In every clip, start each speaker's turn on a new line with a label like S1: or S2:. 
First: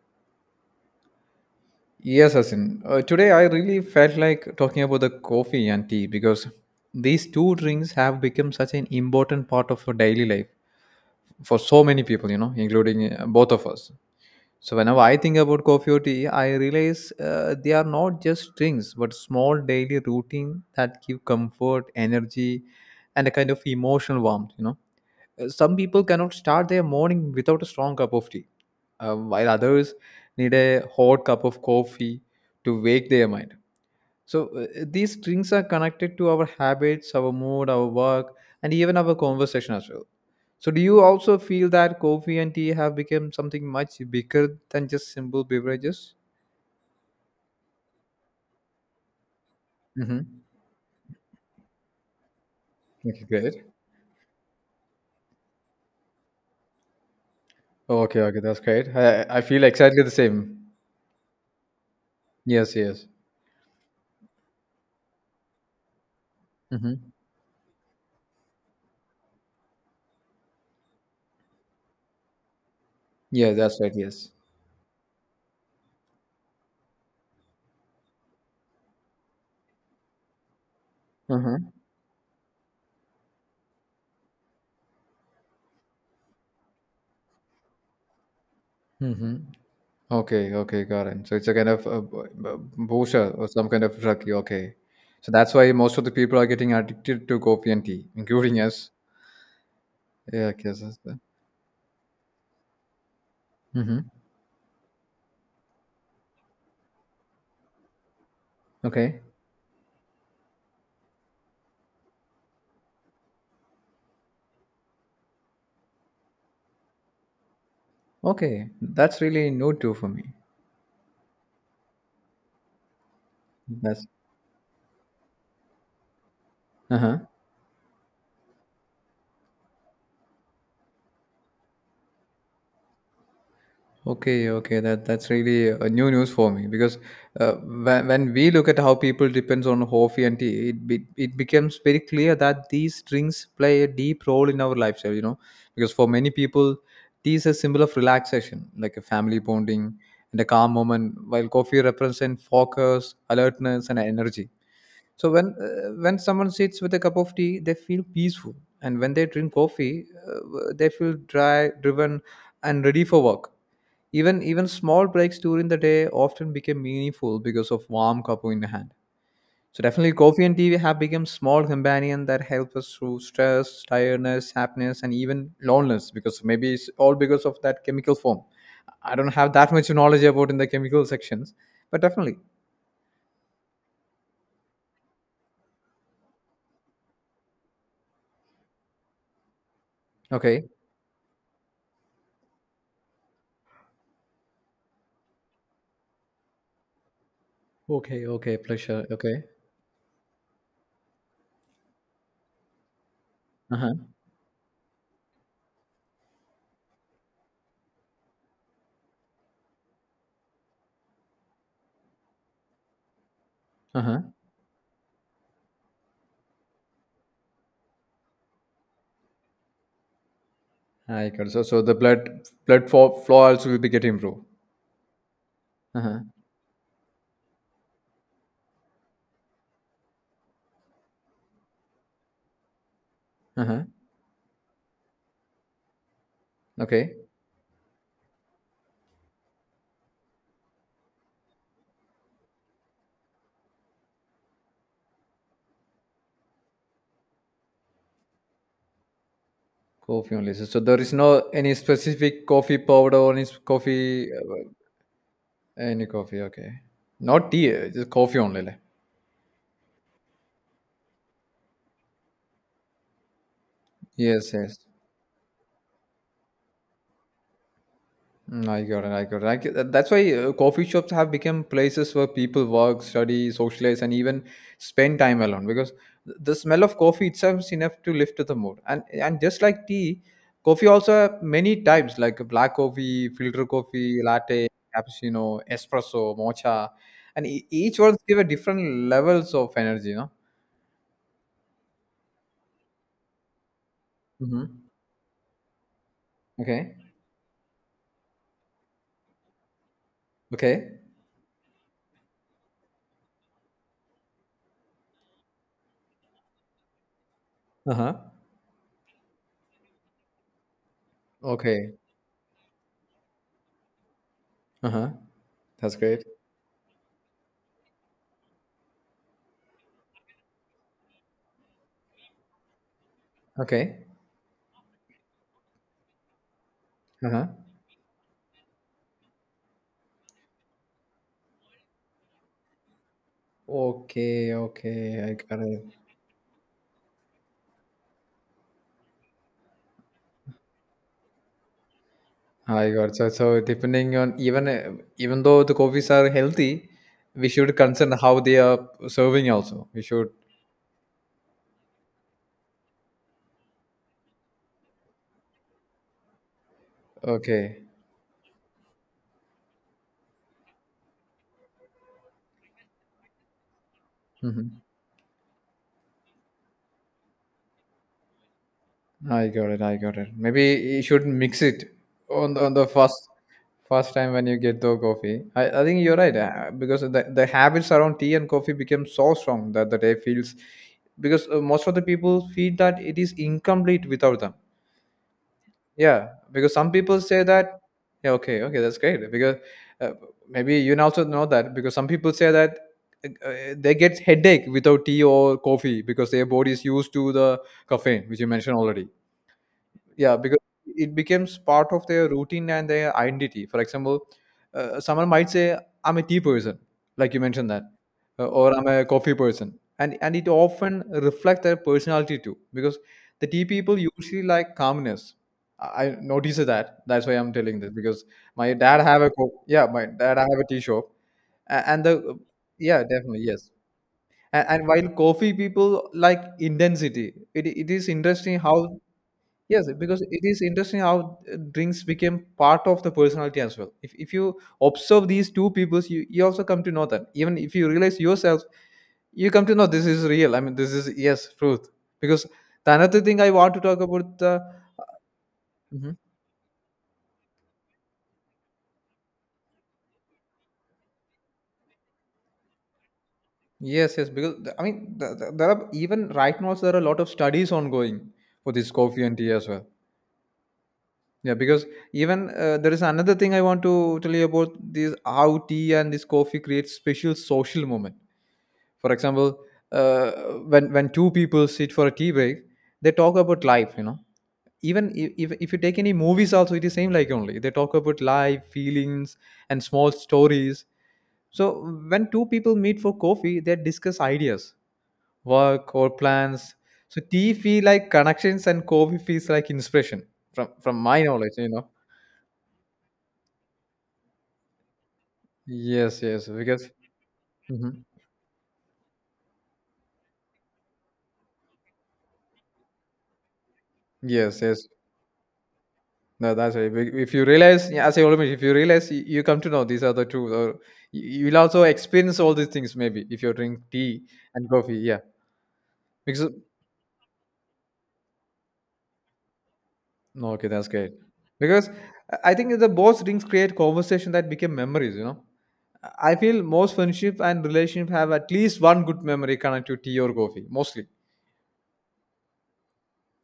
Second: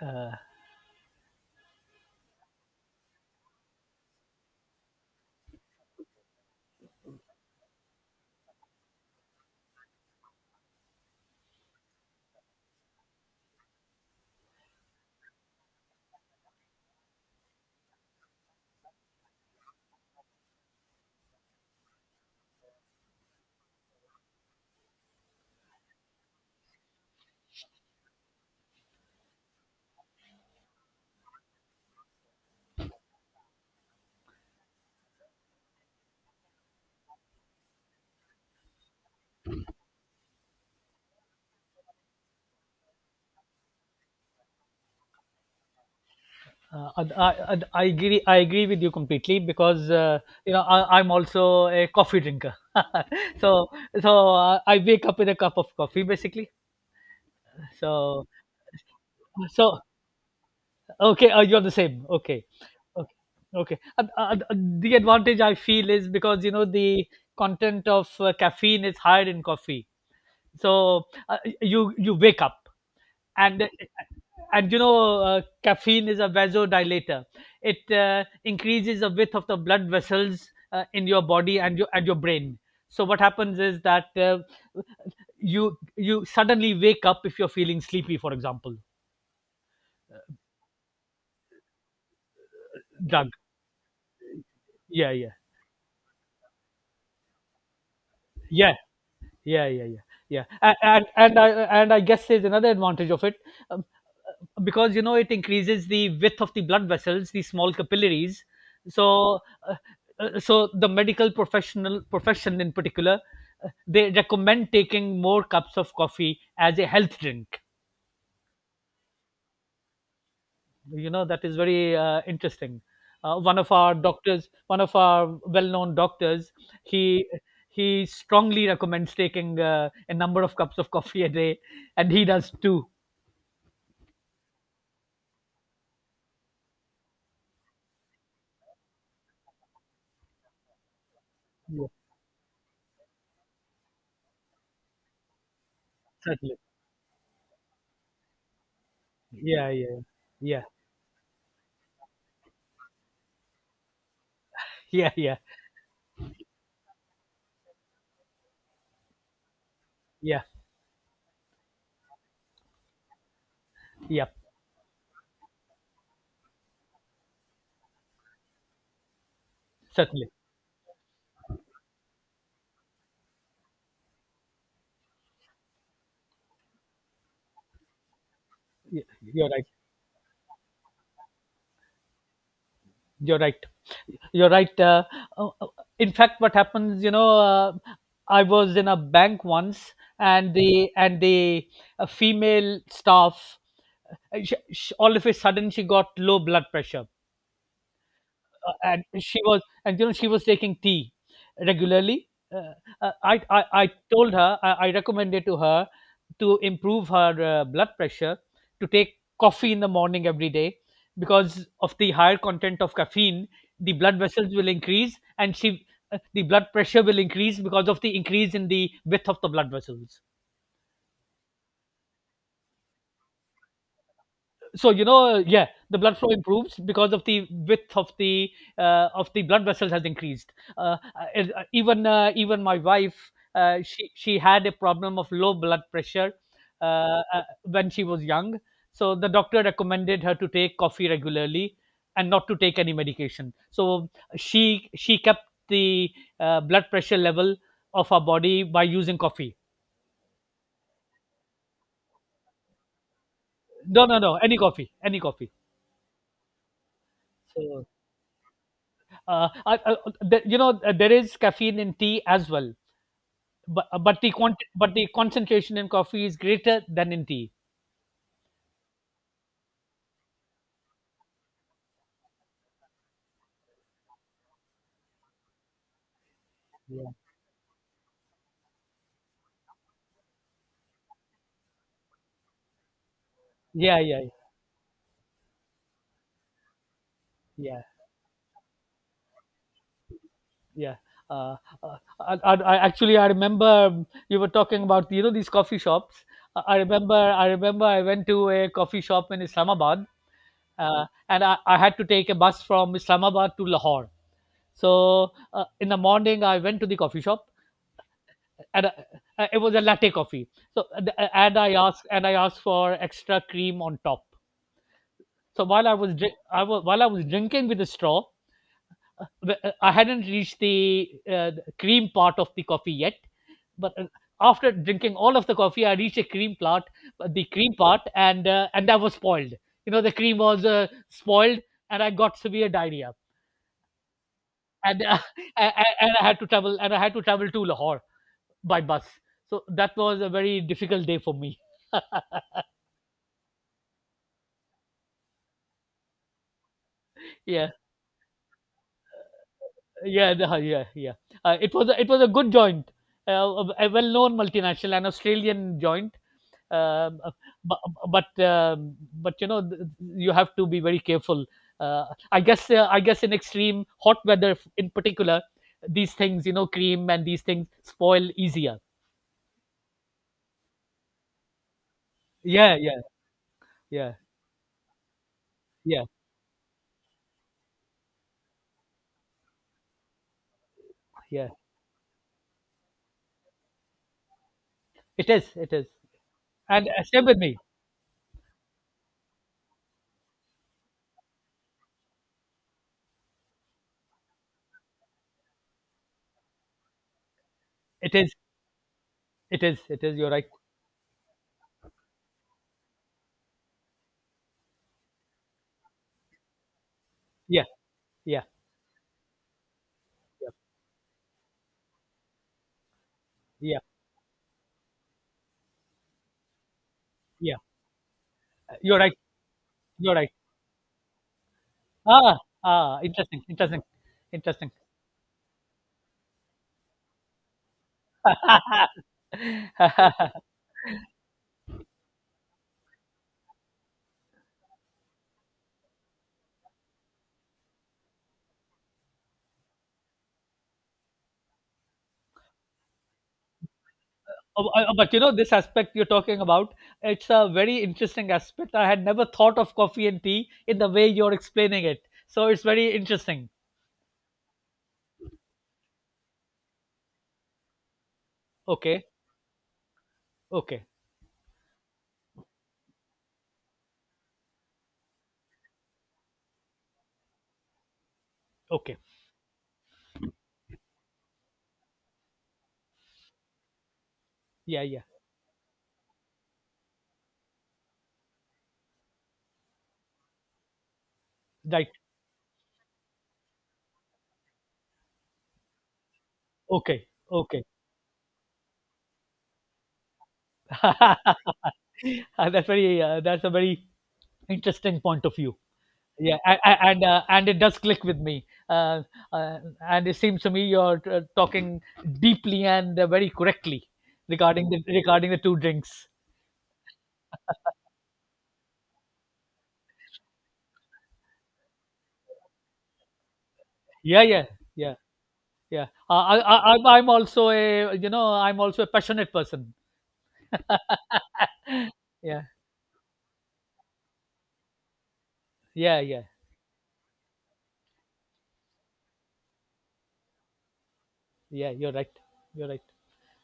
S1: uh,
S2: Yes, Asin. Today I really felt like talking about the coffee and tea because these two drinks have become such an important part of our daily life for so many people, including both of us. So whenever I think about coffee or tea, I realize they are not just drinks but small daily routine that give comfort, energy, and a kind of emotional warmth. Some people cannot start their morning without a strong cup of tea, while others need a hot cup of coffee to wake their mind. So, these drinks are connected to our habits, our mood, our work, and even our conversation as well. So, do you also feel that coffee and tea have become something much bigger than just simple beverages?
S1: I agree with you completely because
S2: Mm-hmm.
S1: I'm also a coffee drinker.
S2: Okay, great.
S1: so I wake up with a cup of coffee basically.
S2: Okay,
S1: So
S2: okay, that's great. I feel
S1: so
S2: exactly the same.
S1: okay, you're the same. Okay,
S2: Yes, yes.
S1: okay, okay. The advantage I feel is because
S2: Mm-hmm.
S1: the content of caffeine is higher in coffee. So, you wake up,
S2: Yeah,
S1: and
S2: that's right. Yes.
S1: and caffeine is a vasodilator. It increases the width of the blood vessels in your body
S2: Mm-hmm.
S1: and your brain. So what happens is that you suddenly wake up if you're feeling sleepy, for example.
S2: Mm-hmm. Okay, okay, got it. So it's a kind of a booster
S1: Drug,
S2: or some kind of drug. Okay,
S1: Yeah,
S2: so
S1: yeah,
S2: that's why most of the people are getting addicted to coffee and tea, including
S1: yeah,
S2: us.
S1: yeah, yeah, yeah. Yeah.
S2: Yeah, I
S1: A-
S2: guess. That's
S1: and
S2: the.
S1: and i and i guess there's another advantage of it,
S2: Mm-hmm.
S1: because it increases the width of the blood vessels, the small capillaries.
S2: Okay,
S1: So uh, uh, so the medical profession in particular, they recommend taking more cups of coffee as a health drink.
S2: okay, that's really new too for me.
S1: That is very interesting. One of our
S2: That's
S1: doctors, one of our well-known doctors,
S2: uh huh.
S1: he he strongly recommends taking a number of cups of coffee a day, and he does too.
S2: Okay, okay, that that's really a new news for me because when we look at how people depends on coffee and tea, it becomes
S1: Yeah.
S2: very clear that these drinks play a deep role in our lifestyle. You know, because for many
S1: Certainly.
S2: people, tea is a symbol of relaxation, like a family
S1: Yeah,
S2: bonding
S1: yeah,
S2: and a
S1: yeah,
S2: calm moment, while coffee represents focus, alertness, and energy.
S1: yeah,
S2: So
S1: yeah,
S2: when someone sits with a cup of tea, they feel peaceful, and when they drink coffee,
S1: yeah,
S2: they feel driven, and ready for work.
S1: yeah.
S2: Even small breaks during the day often become meaningful because of warm cup in the hand. So definitely,
S1: Certainly.
S2: coffee and tea have become small companion that help us through stress, tiredness, happiness, and even loneliness. Because maybe it's all because of that chemical form.
S1: Y-
S2: I don't
S1: you're
S2: have
S1: right.
S2: that much knowledge about in the chemical sections, but definitely.
S1: You're right. You're right. Uh, uh, in fact, what happens, I was in a bank once, and
S2: Okay.
S1: the female staff, all of a sudden, she got low blood pressure.
S2: Okay. Okay.
S1: uh, and
S2: Pleasure.
S1: she
S2: Okay.
S1: was and you know she was taking tea regularly. Uh, I
S2: Uh-huh.
S1: told her I recommended to her, to improve her blood pressure, to take coffee in the morning every day, because of the higher content of caffeine. The blood
S2: Uh-huh.
S1: vessels will increase and she, the blood pressure will increase because of the increase in the width of the blood vessels.
S2: I got it. So, so the blood flow also will be get improved.
S1: So yeah, the blood
S2: Uh-huh.
S1: flow improves because of the width of the blood vessels has increased. Uh, uh, even uh, even my wife,
S2: Uh-huh.
S1: she had a problem of low blood pressure,
S2: Okay.
S1: when she was young so the doctor recommended her to take coffee regularly and not to take any medication. So she kept the blood pressure level of her body by using coffee.
S2: Coffee only. So, so there is no any specific coffee powder or any
S1: No, no,
S2: coffee
S1: no, any coffee, any coffee.
S2: any coffee. Okay. Not tea.
S1: So
S2: Just coffee only.
S1: There is caffeine in tea as well, but
S2: Yes. Yes.
S1: the concentration in coffee is greater than in tea.
S2: I got it. I got it. That's why coffee shops have become places where people work, study, socialize, and even spend time alone. Because the smell of
S1: Yeah,
S2: coffee itself is enough to lift the mood. And just like tea, coffee also have many types like black coffee, filter
S1: yeah,
S2: coffee,
S1: yeah,
S2: latte, cappuccino, espresso, mocha, and
S1: yeah,
S2: each ones give a different levels of energy. No.
S1: yeah. Uh, I actually I remember, you were
S2: Mm-hmm.
S1: talking about these coffee shops. I I
S2: Okay.
S1: remember I remember I went to a coffee shop in Islamabad,
S2: Okay.
S1: and I had to take a bus from Islamabad to Lahore. So, in the morning I went to the coffee shop,
S2: Uh huh.
S1: and it was a latte coffee. So uh, uh, and I
S2: Okay.
S1: asked and I asked for extra cream on top.
S2: Uh huh.
S1: So, while I
S2: That's
S1: was
S2: great.
S1: dri- I was while I was drinking with a straw, I hadn't reached the the cream part of the coffee yet. But
S2: Okay.
S1: after drinking all of the coffee, I reached a cream part,
S2: Uh
S1: the
S2: huh.
S1: cream part, and that was spoiled. The cream was spoiled, and I got severe diarrhea.
S2: Okay,
S1: And
S2: okay, I got
S1: and
S2: it.
S1: and I had to travel to Lahore by bus. So that was a very difficult day for me.
S2: I got it. So, so depending on even even though the coffees are healthy, we
S1: Yeah.
S2: should concern how they are serving also. We should.
S1: Yeah, yeah. It was a good joint, uh, a well-known multinational, an Australian joint. Um, uh,
S2: Okay.
S1: bu- but You have to be very careful. Uh, I guess in extreme hot weather,
S2: Hmm.
S1: in particular, these things, cream and these things, spoil easier.
S2: I got it. I got it. Maybe you should mix it on
S1: Yeah,
S2: the
S1: yeah,
S2: first
S1: yeah,
S2: time when you get the coffee. I think
S1: yeah,
S2: you're right because the habits around tea and coffee became so strong that the day feels because
S1: yeah.
S2: most of the people feel that it is incomplete without them.
S1: It is,
S2: Yeah, because
S1: and
S2: some
S1: stay
S2: people
S1: with
S2: say
S1: me.
S2: that. Yeah, okay, okay, that's great. Because uh, maybe you now also know that because some people say that they get headache without tea or coffee because their body is used to the
S1: It
S2: caffeine,
S1: is,
S2: which you mentioned already.
S1: it is, it is. You're
S2: Yeah,
S1: right.
S2: because it becomes part of their routine and their identity. For example, someone might say, "I'm a tea person," like you mentioned that,
S1: Yeah,
S2: or "I'm a coffee person," and it
S1: yeah,
S2: often reflects their personality too. Because the tea
S1: yeah,
S2: people usually like calmness. I noticed that. That's why I'm
S1: yeah.
S2: telling this because my
S1: You're
S2: dad
S1: right.
S2: have a yeah, my
S1: You're right.
S2: dad have a tea shop. And
S1: Ah,
S2: the
S1: ah,
S2: yeah, definitely
S1: interesting,
S2: yes.
S1: interesting, interesting.
S2: And while coffee people like intensity, it is interesting how. Yes, because it is interesting how drinks became part of the personality as well. If you observe these two peoples, you also come to know that. Even if you realize yourself, you come to know this is real. I mean, this is, yes, truth. Because the another thing I want to talk about the.
S1: Oh, but this aspect you're
S2: Mhm.
S1: talking about, it's a very interesting aspect. I had never thought of coffee and tea in the way you're explaining it. So it's very interesting.
S2: Yes, yes. I mean, there are even right now, there are a lot of studies ongoing for this
S1: Okay,
S2: coffee and tea as well.
S1: okay,
S2: Yeah, because even there is another thing I want to tell you about this how tea and this coffee creates special social moment.
S1: okay.
S2: For example, uh, when two people sit for a tea break, they talk about life. You know,
S1: Yeah, yeah.
S2: even if you take any movies, also it is same like only they talk about life, feelings, and small stories. So
S1: Right.
S2: when two people meet for coffee, they discuss ideas, work, or plans.
S1: Okay,
S2: So tea
S1: okay.
S2: feel like connections, and coffee feels like inspiration from my knowledge you know.
S1: That's a very interesting point of view.
S2: Yes,
S1: yeah
S2: yes,
S1: a- a-
S2: because.
S1: and uh, and it does
S2: Mhm.
S1: click with me. uh, uh, and it seems to me you're talking deeply and very correctly
S2: Yes,
S1: regarding the
S2: yes,
S1: regarding the two drinks.
S2: no that's right. If you realize yeah, as I always if you realize you, you come to know these are the two or you- you'll also experience all these things maybe if you drink tea
S1: Yeah, yeah,
S2: and
S1: yeah,
S2: coffee yeah
S1: yeah. I, I,
S2: because
S1: I i'm I'm also a you know I'm also a passionate person.
S2: no okay that's great because i
S1: Yeah,
S2: I think the both drinks create conversation that become memories you know.
S1: yeah, yeah,
S2: I feel most friendship and relationship have at least one good memory connected to tea or coffee mostly.
S1: yeah. You're right. You're right.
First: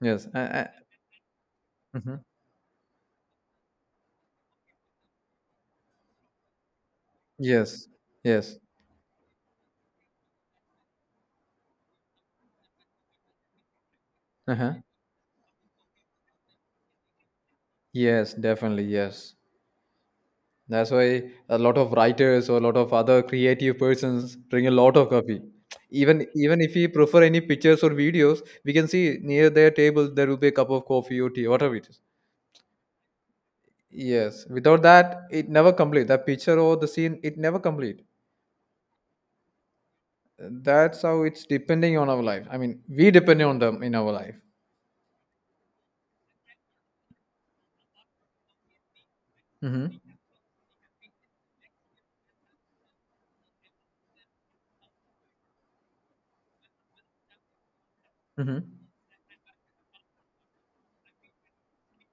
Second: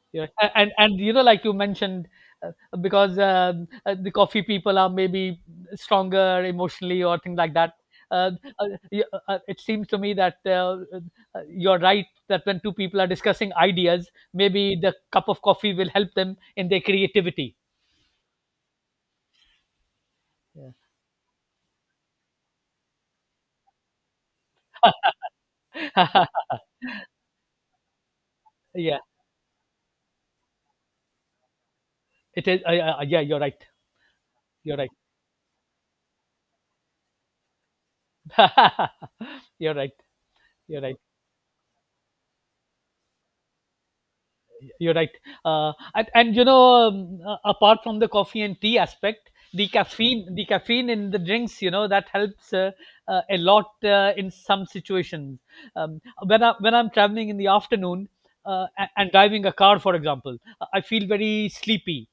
S2: Yes,
S1: Yeah, a- and and like you mentioned,
S2: Mhm.
S1: uh, because the coffee people are maybe stronger emotionally or things like that.
S2: Yes,
S1: Uh,
S2: yes,
S1: it seems to me that you're right that when two people are discussing ideas, maybe
S2: uh-huh.
S1: the cup of coffee will help them in their creativity.
S2: Yes, definitely. Yes.
S1: Yeah.
S2: That's why a lot of writers or a lot of other creative persons drink a lot of coffee. Even if we prefer any pictures or videos, we can
S1: Yeah,
S2: see near their table there will be a cup of coffee or tea, whatever it is.
S1: it is. Yeah, you're right.
S2: Yes.
S1: You're
S2: Without
S1: right.
S2: that, it never complete. That picture or the scene, it never complete.
S1: You're right. You're right.
S2: That's how it's depending on our life. I mean, we depend on them in our life.
S1: You're right. And apart from the coffee and tea aspect,
S2: Mm-hmm.
S1: the caffeine in the drinks, that helps a lot in some situations. Um, when I'm traveling in the afternoon,
S2: Mm-hmm.
S1: and driving a car, for example, I feel very sleepy,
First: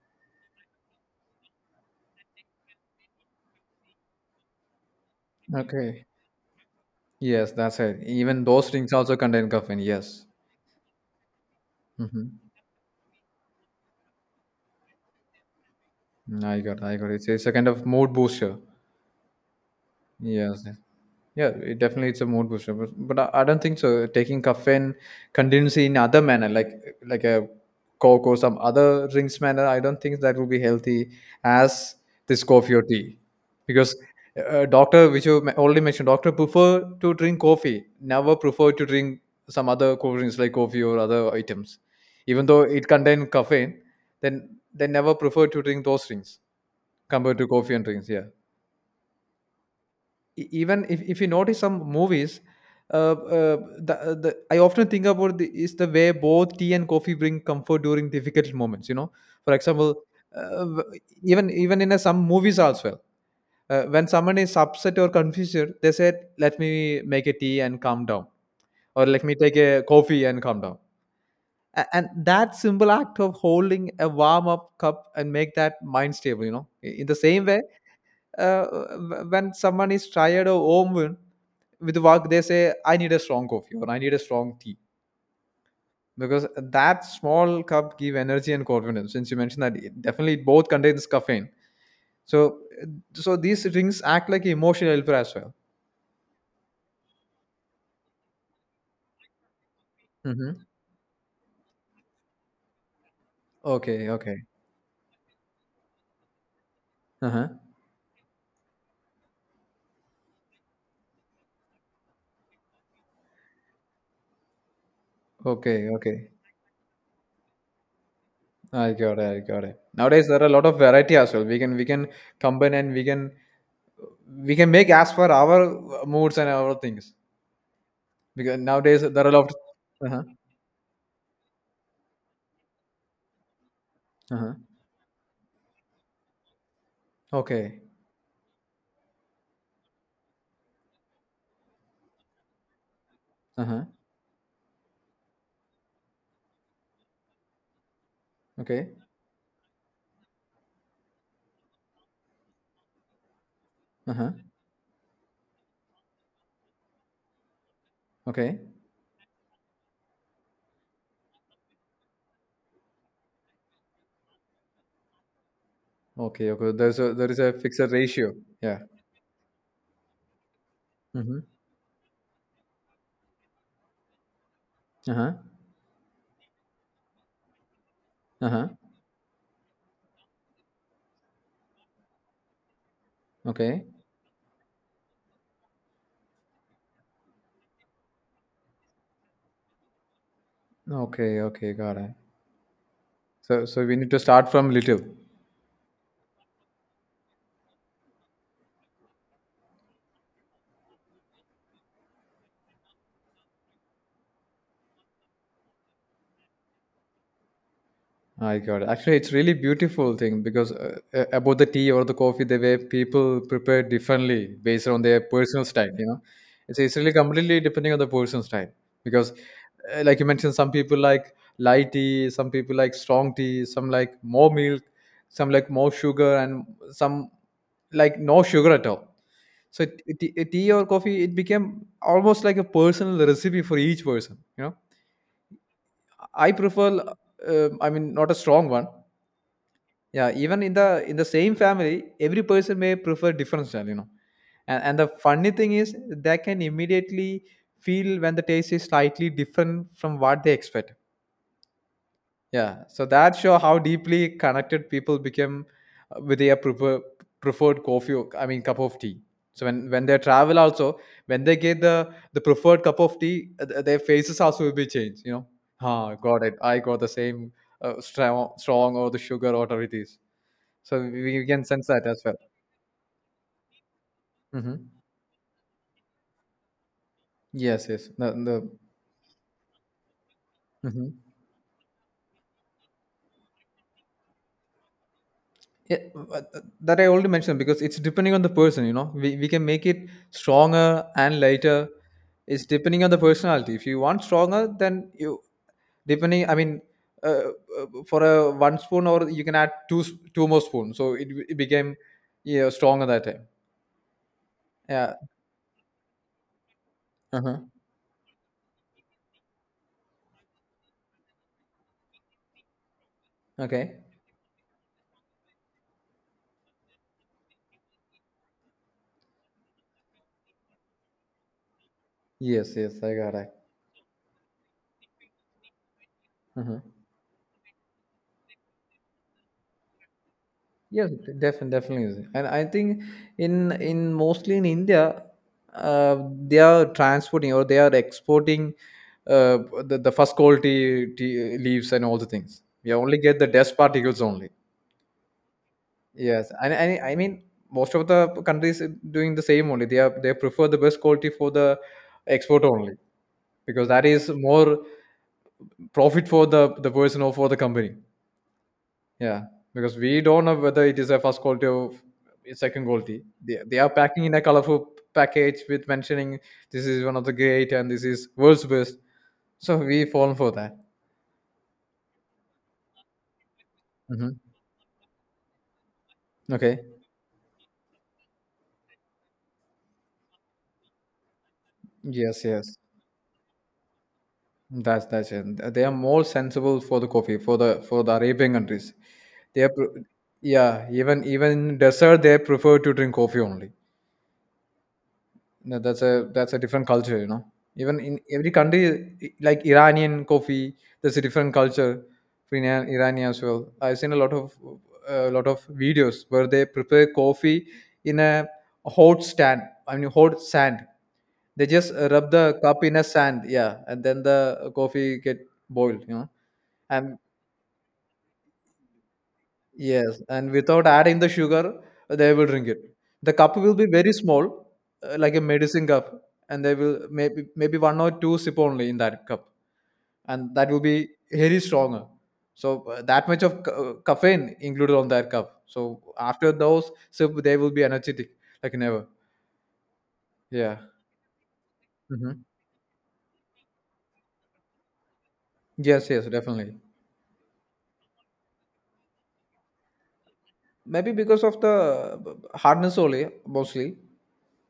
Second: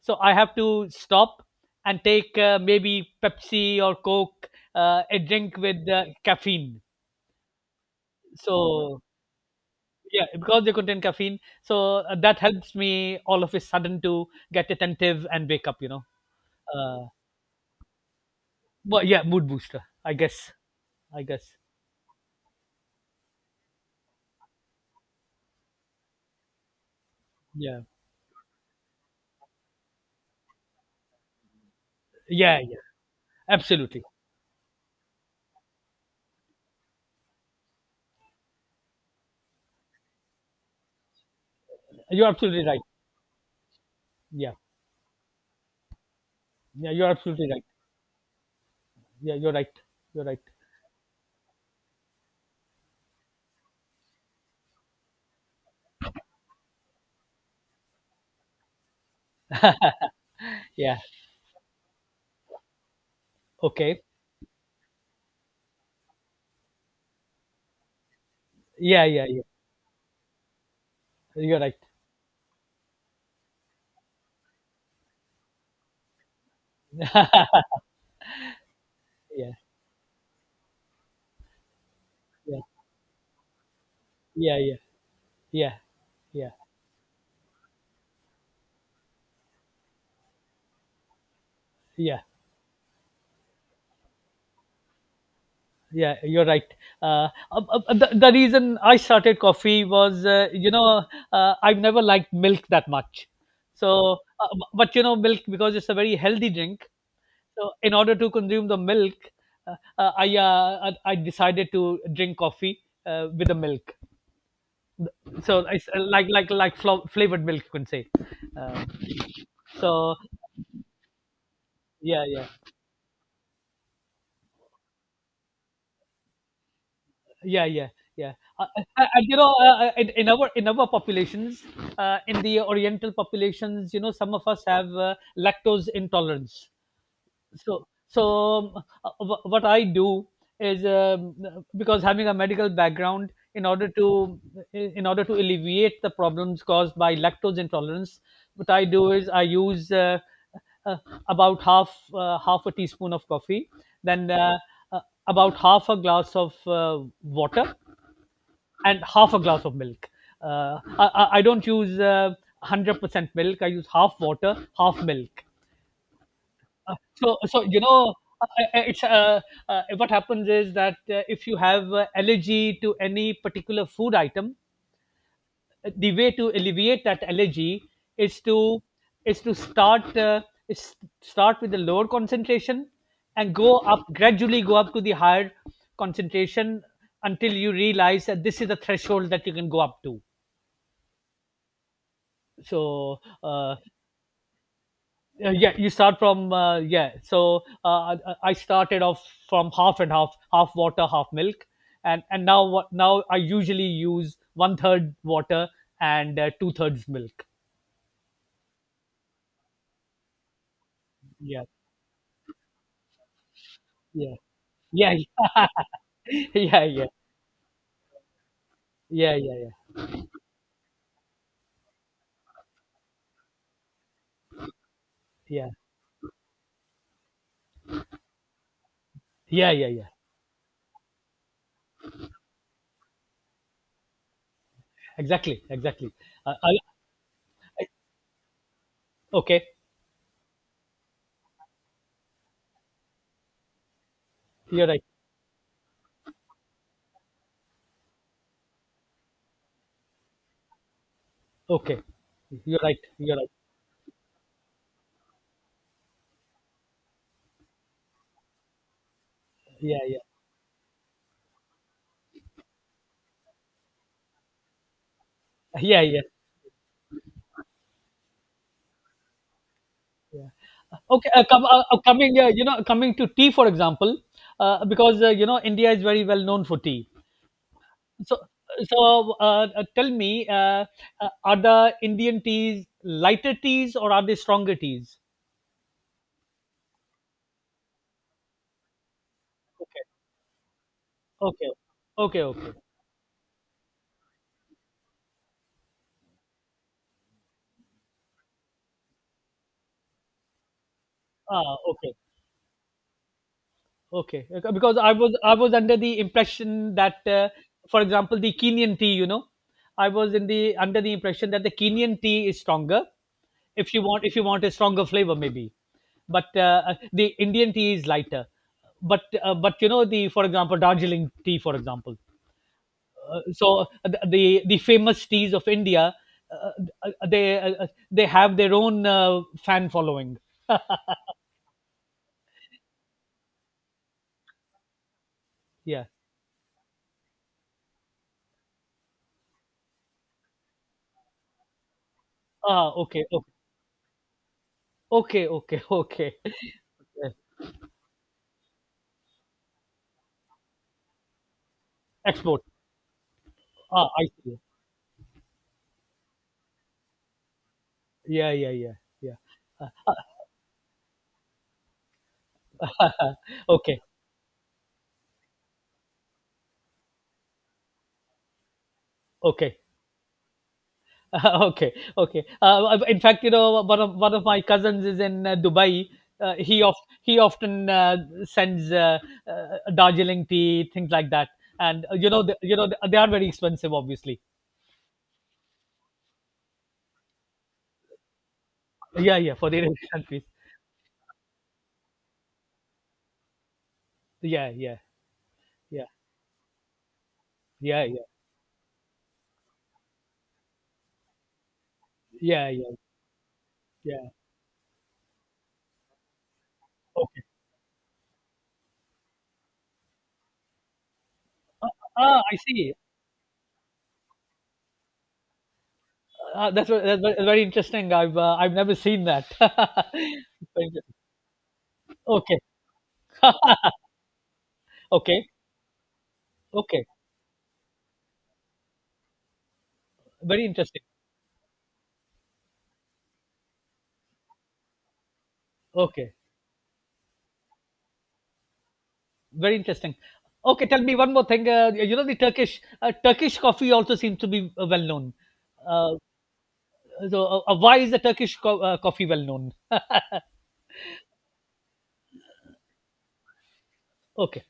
S1: so I have to stop and take maybe Pepsi or Coke, a drink with
S2: Okay.
S1: caffeine.
S2: Yes, that's it. Even those drinks
S1: So
S2: also contain caffeine. Yes.
S1: yeah, because they contain caffeine, so
S2: Mm-hmm.
S1: that helps me all of a sudden to get attentive and wake up.
S2: I got, I
S1: Uh,
S2: got. It's a kind of mood booster.
S1: but yeah, mood booster. I guess.
S2: Yes, yes.
S1: I
S2: Yeah.
S1: guess.
S2: It definitely it's a mood booster, but but I don't think so. Taking caffeine continuously in other manner, like a
S1: Yeah.
S2: coke or some other drinks manner, I don't think that will be healthy as this
S1: Yeah.
S2: coffee
S1: Yeah.
S2: or tea, because
S1: Absolutely.
S2: doctor, which you already mentioned, doctor prefer to drink coffee, never prefer to drink some other cold drinks like coffee or other items,
S1: You're
S2: even though
S1: absolutely right.
S2: it contain caffeine.
S1: Yeah.
S2: Then they never prefer to drink those drinks
S1: Yeah. You're
S2: compared to
S1: absolutely right.
S2: coffee and drinks yeah.
S1: Yeah. You're right. You're right.
S2: Even if you notice some movies uh, uh, the I often think about the is the way both tea and coffee bring comfort during difficult moments you know. For example, uh,
S1: Yeah.
S2: w- even in a, some movies as well
S1: Okay.
S2: when someone is upset or confused they said let me make a tea and calm down,
S1: Yeah.
S2: or let
S1: Yeah.
S2: me
S1: Yeah.
S2: take a coffee and calm down.
S1: You're right.
S2: And that simple act of holding a warm up cup and make that mind stable you know. In the same way uh,
S1: Yeah.
S2: when someone is tired or overwhelmed with work they
S1: Yeah.
S2: say I need a strong coffee or I need a strong
S1: Yeah. Yeah.
S2: tea
S1: Yeah.
S2: because
S1: Yeah.
S2: that small cup give energy and confidence since you mentioned that it definitely both contains caffeine.
S1: Yeah.
S2: So uh, so these drinks act like emotional helper as well.
S1: Yeah, you're right. uh, uh, the reason I started coffee was,
S2: Hmm.
S1: I've never liked milk that much,
S2: Okay,
S1: so
S2: okay,
S1: but milk, because it's a very healthy drink.
S2: uh-huh,
S1: So in order to consume the milk, I i decided to drink coffee with the milk. So it's
S2: okay, okay,
S1: like flavored milk, you can say. um,
S2: I got it, I got it.
S1: so
S2: Nowadays there are a lot of variety as well. We can
S1: yeah, yeah,
S2: combine and we can make as per our moods and our things
S1: yeah, yeah, yeah.
S2: because
S1: uh,
S2: nowadays
S1: uh,
S2: there
S1: and
S2: are a lot of
S1: in,
S2: uh-huh.
S1: in our in our populations, in the oriental populations, some of
S2: Uh-huh.
S1: us have lactose intolerance.
S2: Okay.
S1: So, what I do is, because having a medical background, in
S2: Uh-huh.
S1: order to, alleviate the problems caused by lactose intolerance, what I
S2: Okay.
S1: do is I use uh, about half a teaspoon of coffee,
S2: Uh-huh.
S1: then uh, about half a glass of water,
S2: Okay.
S1: and half a glass of milk. I don't use 100% milk. I use half water, half milk.
S2: Okay. Okay.
S1: Uh,
S2: There is
S1: so,
S2: a
S1: so
S2: fixed
S1: you know,
S2: ratio.
S1: I-
S2: Yeah.
S1: I- it's what happens is that
S2: Mm-hmm.
S1: if you have allergy to any particular food item,
S2: Uh-huh.
S1: the way to alleviate that allergy is
S2: Uh-huh.
S1: to is to is start with the lower concentration, and go
S2: Okay.
S1: up gradually, go up to the higher concentration, until you realize that this is the threshold that you can go up to.
S2: Okay. Okay. Got it.
S1: So,
S2: So so we need to start from little.
S1: yeah, you start from, yeah. So I started off from half and half, half water, half milk, and now I usually use one third water, and two thirds milk.
S2: I got it. Actually, it's really beautiful thing because about the
S1: Yeah,
S2: tea or the coffee, the way people prepare
S1: yeah,
S2: differently based on
S1: yeah.
S2: their personal style. You know,
S1: Yeah,
S2: it's
S1: yeah,
S2: it's
S1: yeah,
S2: really completely depending on the personal style because,
S1: yeah, yeah,
S2: like you mentioned, some people like light tea, some people like strong tea, some like more milk, some like
S1: yeah,
S2: more sugar, and some like no sugar at all.
S1: yeah,
S2: So
S1: yeah, yeah.
S2: tea or coffee, it became almost like a personal recipe for each person. You know,
S1: Exactly, exactly.
S2: I
S1: uh, I,
S2: prefer,
S1: I,
S2: I mean, not a strong one.
S1: okay.
S2: Yeah, even in the same family, every person may prefer different style, you know. And,
S1: You're
S2: and
S1: right.
S2: the funny thing is, they can immediately feel when the taste is slightly different from what they expect.
S1: Okay, you're
S2: Yeah,
S1: right.
S2: so that
S1: You're right.
S2: show how deeply connected people become with their preferred coffee. I mean, cup of tea. So when
S1: Yeah,
S2: when they
S1: yeah,
S2: travel, also when they get the preferred cup of tea, their faces also will be changed. You know,
S1: yeah,
S2: ah,
S1: yeah.
S2: got it. I got the same strong or the sugar, or whatever it is.
S1: Yeah.
S2: So we,
S1: Okay.
S2: we can sense that as well.
S1: Coming to tea, for example,
S2: Hmm.
S1: because India is very well known for tea.
S2: Yes, yes.
S1: So, so, tell me,
S2: Mhm.
S1: are the Indian teas lighter teas, or are they stronger teas?
S2: Yeah, that I already mentioned because it's depending on the person, you know. We can make
S1: Okay,
S2: it stronger and
S1: okay,
S2: lighter.
S1: okay,
S2: It's
S1: okay.
S2: depending on the personality. If you want stronger, then you depending. I mean, uh, for a one spoon, or you can add two more spoons. So it
S1: Ah,
S2: became
S1: okay.
S2: yeah stronger that time.
S1: Okay, okay, because
S2: Yeah.
S1: I was under the impression that,
S2: Uh-huh.
S1: for example, the Kenyan tea, I was in the under the impression that the Kenyan tea is stronger.
S2: Okay.
S1: If you want a stronger flavor, maybe, but the Indian tea is lighter. But you know the for example, Darjeeling tea, for example.
S2: Yes. Yes. I got
S1: So the famous teas of India, uh,
S2: it.
S1: they have their own fan following.
S2: Yes, definitely, definitely. Is. And I think in mostly in India,
S1: Yeah.
S2: uh, they are transporting or they are exporting uh, the first quality tea leaves and all the things. We
S1: Ah.
S2: only
S1: Okay.
S2: get the
S1: Okay.
S2: dust particles only.
S1: Okay. Okay. Okay.
S2: Yes, and I
S1: Yeah.
S2: mean most of the countries are doing the same only. They are they prefer the best quality for the
S1: Export.
S2: export only because that
S1: Ah, I
S2: is
S1: see.
S2: more profit for the person or for the company.
S1: Yeah, yeah, yeah, yeah.
S2: Yeah, because we don't know whether it is a first quality or a second quality. They are
S1: Okay,
S2: packing in a colorful package with mentioning this is one of the great and this is world's best. So
S1: okay,
S2: we fall for that.
S1: okay, okay. In fact, you know, one of
S2: Hmm.
S1: my cousins is in Dubai. Uh,
S2: Okay.
S1: he of he often sends Darjeeling tea, things like that. And you know,
S2: Yes. Yes.
S1: they are very expensive, obviously.
S2: That's it. They are more sensible for the coffee for the Arabian countries.
S1: Yeah, yeah,
S2: They are,
S1: for the Arabian
S2: pre-
S1: countries.
S2: yeah. Even in dessert they prefer to drink coffee only.
S1: Yeah, yeah,
S2: No,
S1: yeah,
S2: that's a different culture, you know. Even
S1: yeah,
S2: in
S1: yeah,
S2: every country, like Iranian coffee, there's a different culture for
S1: yeah, yeah.
S2: Iran as well. I've seen
S1: Yeah.
S2: a lot of videos where they prepare
S1: Okay.
S2: coffee in a hot stand. I mean, hot sand. They just rub
S1: Ah, I
S2: the cup
S1: see.
S2: in a sand, yeah, and then the coffee get boiled, you know.
S1: Ah, that's,
S2: And
S1: that's very interesting. I've never seen that. Thank
S2: yes, and without
S1: you.
S2: adding the sugar, they will
S1: Okay,
S2: drink it. The cup will be very small, like a
S1: okay,
S2: medicine cup, and they will
S1: okay.
S2: maybe one or two sip only in that cup, and
S1: Very
S2: that will
S1: interesting.
S2: be very stronger. So that much of caffeine included on that cup. So
S1: Okay,
S2: after those sip, they will be energetic like never.
S1: very interesting.
S2: Yeah.
S1: Okay, tell me one more thing. You know, the
S2: Hmm.
S1: Turkish Turkish coffee also seems to be well known.
S2: Yes,
S1: Uh,
S2: yes, definitely.
S1: why is the coffee well known?
S2: Maybe because of the hardness only, mostly
S1: Okay,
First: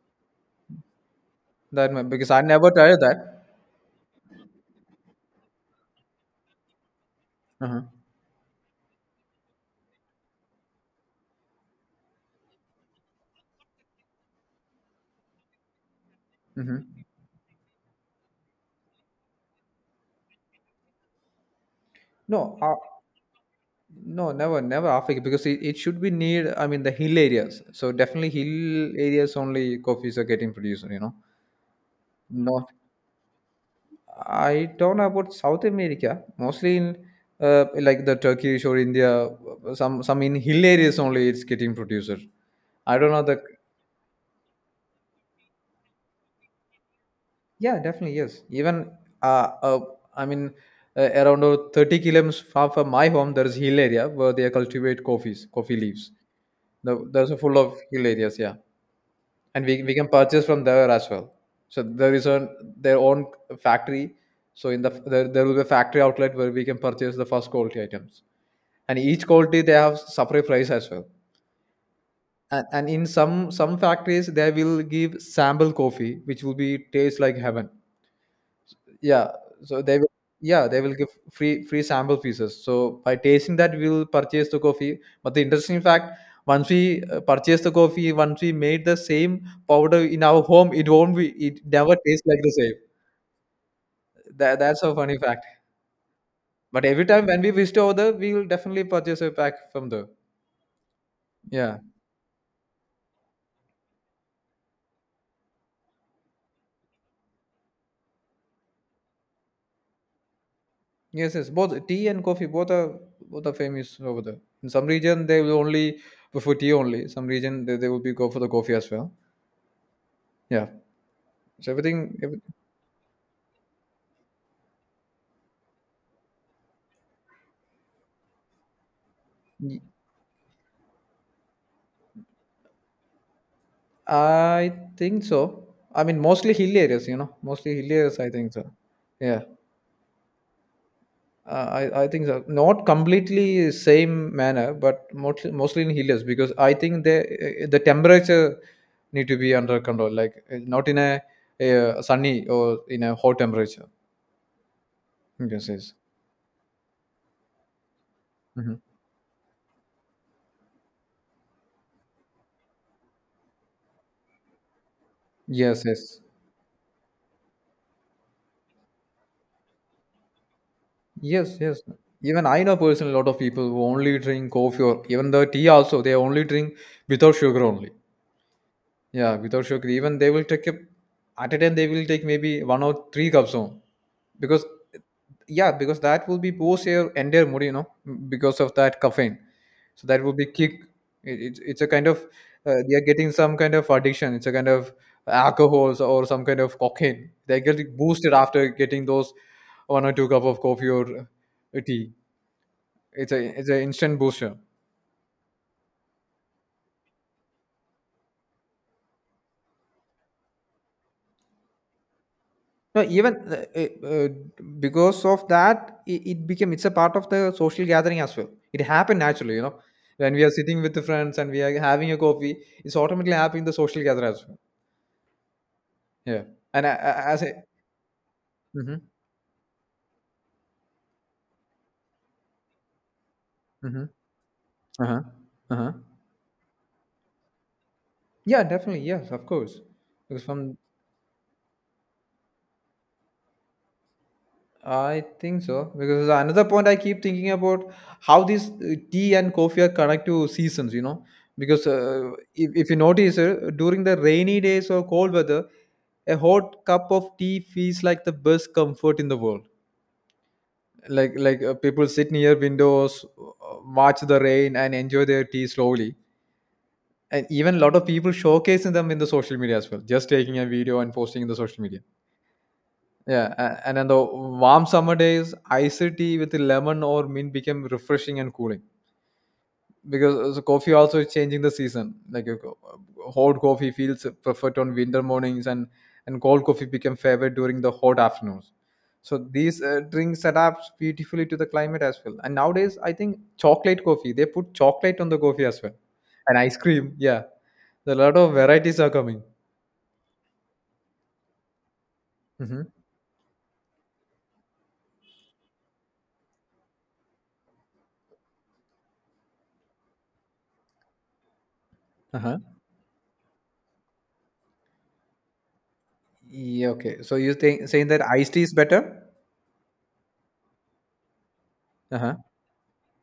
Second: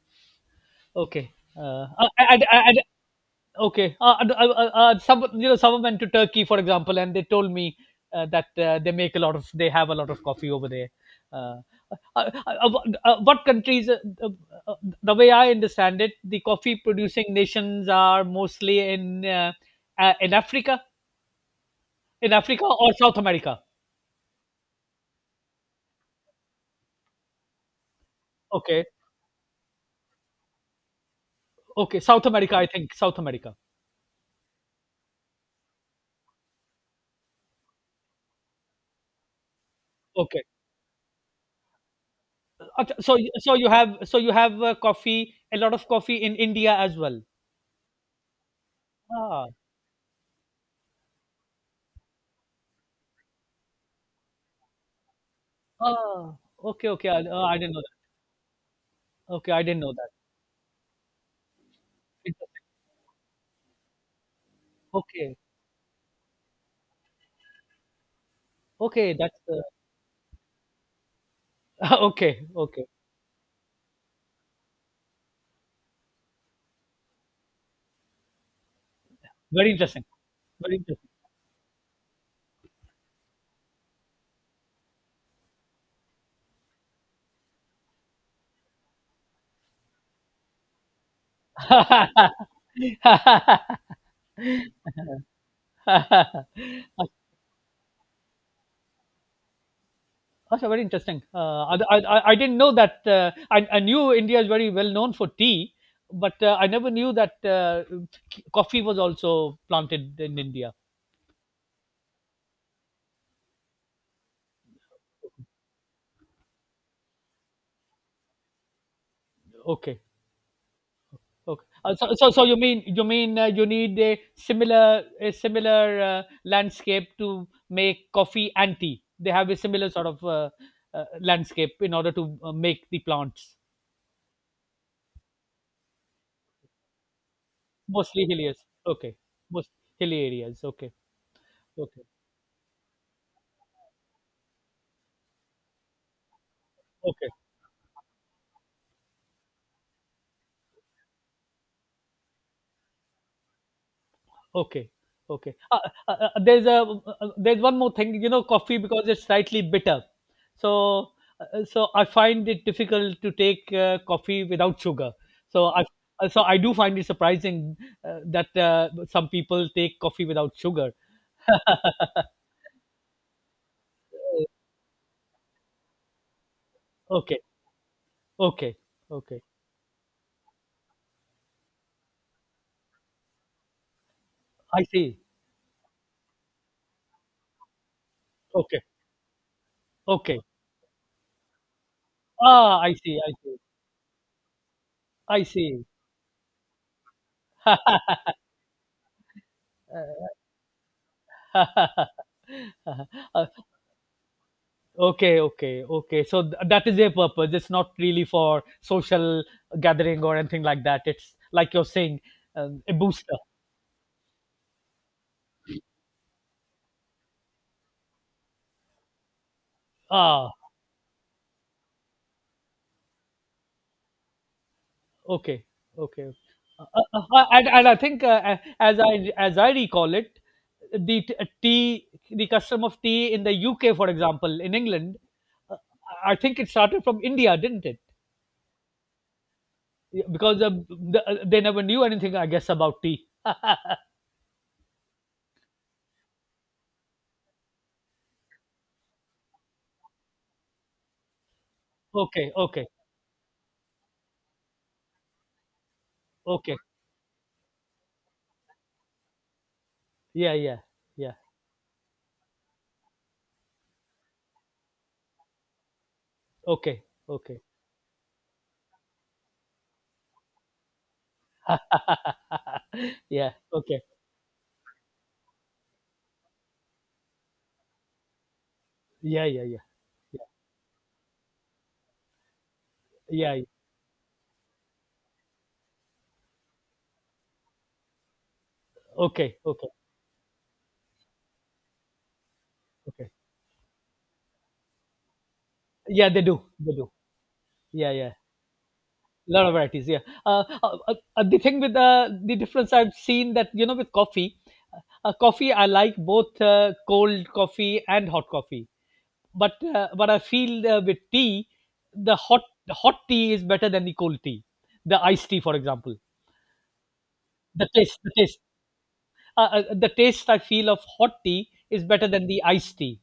S1: okay. Uh,
S2: that
S1: I,
S2: because
S1: I,
S2: I
S1: I,
S2: never
S1: I,
S2: tried that.
S1: okay. Some, you know, someone went to Turkey, for example, and they told me
S2: Uh-huh.
S1: that they make a lot of, they have a lot of coffee over there. Uh, uh, uh, uh, what countries? Uh, uh, the way I understand it, the
S2: Hmm.
S1: coffee-producing nations are mostly uh, in Africa, in
S2: No,
S1: Africa
S2: uh,
S1: or South America.
S2: no, never, never Africa because it should be near, I mean, the hill areas. So definitely
S1: Okay,
S2: hill areas only coffees are getting produced, you know.
S1: okay, South America. I
S2: Not,
S1: think South America.
S2: I don't know about South America, mostly in like the Turkish or India, some in
S1: Okay,
S2: hill areas only it's getting produced. I don't
S1: So
S2: know the,
S1: you have coffee, a lot of coffee in India as well.
S2: yeah, definitely, yes. Even,
S1: Ah,
S2: uh, uh I mean, around 30 kilometers far from my home, there is hill area where they cultivate coffees, coffee leaves.
S1: ah, okay, okay.
S2: There's a
S1: I
S2: full
S1: didn't
S2: of
S1: know that.
S2: hill areas, yeah.
S1: Okay, I
S2: And
S1: didn't
S2: we,
S1: know
S2: we can
S1: that.
S2: purchase from there as well, so there is a
S1: Interesting.
S2: their own factory. So in the
S1: Okay,
S2: there will be a factory outlet where we can purchase the first quality items, and
S1: okay,
S2: each
S1: that's
S2: quality they have separate price as well.
S1: okay,
S2: and,
S1: okay.
S2: and in some factories they will give sample coffee which will be taste like heaven, yeah.
S1: Very
S2: So they
S1: interesting.
S2: will yeah
S1: Very
S2: they will give
S1: interesting.
S2: free sample pieces. So by tasting that we will purchase the coffee. But the interesting fact, once we purchase the coffee, once we made the same powder in our home, it won't be it never tastes like the same. That's a funny fact, but every time when we visit over there we will definitely purchase a pack from there.
S1: Also very interesting.
S2: Yeah.
S1: I didn't know that. I knew India is very well known for tea, but I never knew that coffee was also planted in India.
S2: Yes, yes, both tea and coffee both are famous over there. In some region they will only go for tea only, some region they will be go for the coffee as well,
S1: Okay.
S2: yeah.
S1: Okay.
S2: So everything
S1: So you mean you need a similar a similar landscape to make coffee and tea. They have a
S2: Y-
S1: similar sort of landscape in order to make the plants
S2: I think so. I mean, mostly hill areas, you know, mostly hill areas.
S1: mostly
S2: I think
S1: hilly.
S2: so.
S1: Okay,
S2: Yeah,
S1: most hilly areas. Okay, okay,
S2: I think so. Not completely same manner, but mostly in hill areas because I think
S1: okay.
S2: the temperature need to be under control, like not in a, sunny or in a hot temperature.
S1: Okay, okay.
S2: Yes, yes.
S1: There's a there's one more thing, you know, coffee
S2: Hmm.
S1: because it's slightly bitter. So so I find it difficult to take coffee without sugar. So
S2: Yes,
S1: I
S2: yes,
S1: so I do find it surprising that some people take coffee without sugar.
S2: yes, yes. Even I know personally, a lot of people who only drink coffee or even the tea also. They only drink without
S1: Okay,
S2: sugar only.
S1: okay,
S2: Yeah,
S1: okay.
S2: without sugar, even they will take a, at a time they will take maybe one or three cups on because
S1: I see.
S2: yeah, because that will be boost your entire mood, you know, because of
S1: Okay,
S2: that caffeine. So that will
S1: okay.
S2: be kick. It's it's a kind of
S1: Ah, I
S2: they are
S1: see. I
S2: getting some
S1: see.
S2: kind of addiction. It's a kind of
S1: I see.
S2: alcohol or some kind of cocaine. They get boosted after getting those one or two cup of coffee or tea.
S1: Uh,
S2: It's an instant booster.
S1: Okay, okay, okay. So that is their purpose. It's not really for social gathering or anything like that. It's like you're saying, a
S2: No, even
S1: booster.
S2: because of that, it became it's a part of the social gathering as well. It happened naturally, you know. When we are
S1: Ah,
S2: sitting with the friends and we are having a coffee, it's automatically happening in the social gathering as well.
S1: okay, okay.
S2: Yeah,
S1: Uh,
S2: and
S1: uh, uh,
S2: as
S1: uh,
S2: I,
S1: and, and I think,
S2: mm-hmm,
S1: as I recall it, the tea, the custom of tea in the UK, for
S2: mm-hmm,
S1: example, in
S2: uh
S1: England,
S2: huh, uh
S1: uh,
S2: huh,
S1: I think it started from India, didn't it?
S2: yeah, definitely, yes, of course,
S1: Yeah,
S2: because
S1: because
S2: from
S1: they never knew anything, I guess, about tea.
S2: I think so because another point I keep thinking about how these tea and coffee are connect to seasons. You know, because
S1: Okay, okay,
S2: if you notice during the rainy days or cold weather, a
S1: okay.
S2: hot cup of tea feels like the best comfort in the world.
S1: Yeah, yeah, yeah.
S2: Like people sit near windows, watch the rain, and enjoy their tea slowly.
S1: Okay.
S2: And
S1: Okay.
S2: even a lot of people showcasing them in the social media as well, just taking a video and posting in the social media.
S1: Yeah.
S2: Yeah, and
S1: Okay.
S2: on the warm summer days, iced tea with lemon or mint became refreshing and cooling
S1: Yeah. Yeah. Yeah.
S2: because the coffee also is changing the season. Like
S1: Yeah.
S2: hot
S1: Yeah.
S2: coffee feels preferred on winter mornings, and cold coffee became favorite during the hot afternoons. So
S1: Okay.
S2: these
S1: Okay.
S2: drinks adapt beautifully to the climate as well. And nowadays, I
S1: Okay.
S2: think chocolate coffee they put chocolate on the coffee as well,
S1: Yeah. They
S2: and
S1: do.
S2: ice
S1: They do.
S2: cream. Yeah,
S1: Yeah.
S2: a
S1: Yeah.
S2: lot of varieties are coming.
S1: A lot of varieties. Yeah. The thing with the
S2: Hmm.
S1: difference I've seen that you know with coffee, coffee I like both cold coffee and hot coffee, but I feel with tea, the
S2: Uh huh.
S1: hot the hot tea is better than the cold tea, the iced tea for example.
S2: Yeah. Okay. So you think
S1: The
S2: saying
S1: taste,
S2: that
S1: the
S2: iced
S1: taste.
S2: tea is better?
S1: The taste I feel of hot tea is better
S2: Uh-huh.
S1: than the iced tea.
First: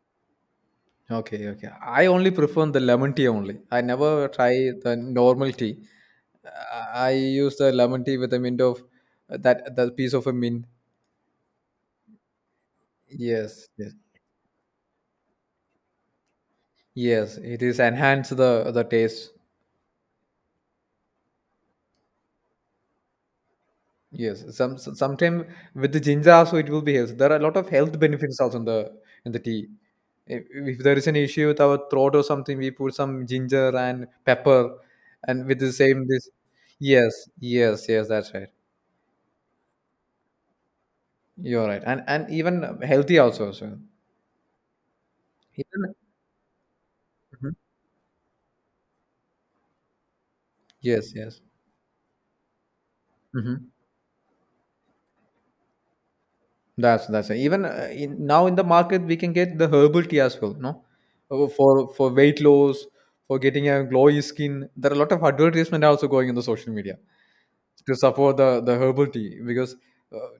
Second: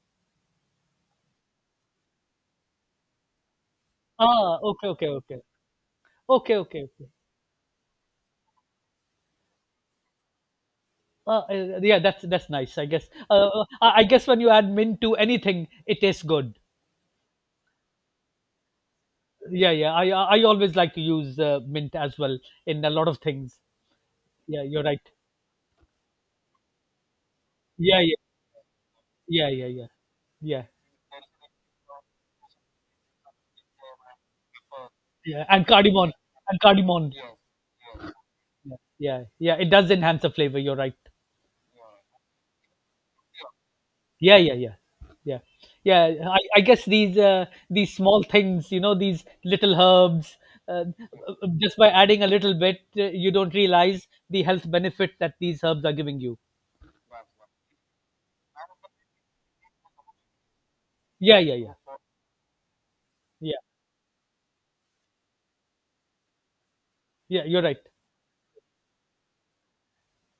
S2: Okay, okay. I only prefer the lemon tea only. I never try
S1: Ah, okay,
S2: the
S1: okay, okay,
S2: normal tea.
S1: okay, okay,
S2: Uh,
S1: okay.
S2: I use the lemon tea with a mint of that that piece of a mint.
S1: Yeah, that's nice. I guess. Uh, uh,
S2: Yes, yes,
S1: I I guess when you add mint to anything, it tastes good.
S2: yes. It is enhance the taste.
S1: Yeah, yeah. I I always like to use mint as well in a lot of things.
S2: Yes.
S1: Yeah, you're right.
S2: Sometimes with the ginger also it will be health. There are a lot of health
S1: Yeah, yeah,
S2: benefits also in the
S1: yeah, yeah,
S2: tea.
S1: yeah, yeah,
S2: If there is an issue with our throat or something, we put some ginger and pepper, and
S1: yeah.
S2: with
S1: And
S2: the same
S1: cardamom,
S2: this.
S1: and cardamom.
S2: Yes, yes, yes. That's right.
S1: Yeah, yeah, yeah. It does enhance the flavor. You're right.
S2: You're right, and even healthy also. So
S1: Yeah, yeah, yeah, yeah,
S2: even
S1: yeah, I guess
S2: mhm.
S1: these small things, you know, these little herbs uh,
S2: Yes, yes,
S1: just by adding a little bit you don't
S2: hmm
S1: realize the health benefit that these herbs are giving you.
S2: that's it. Even now in the market we can get the herbal tea as well. No,
S1: Yeah, yeah, yeah,
S2: For weight loss, for
S1: yeah,
S2: getting a glowy skin. There are a lot of advertisement also going in the social media
S1: yeah, you're right.
S2: to support the herbal tea because uh,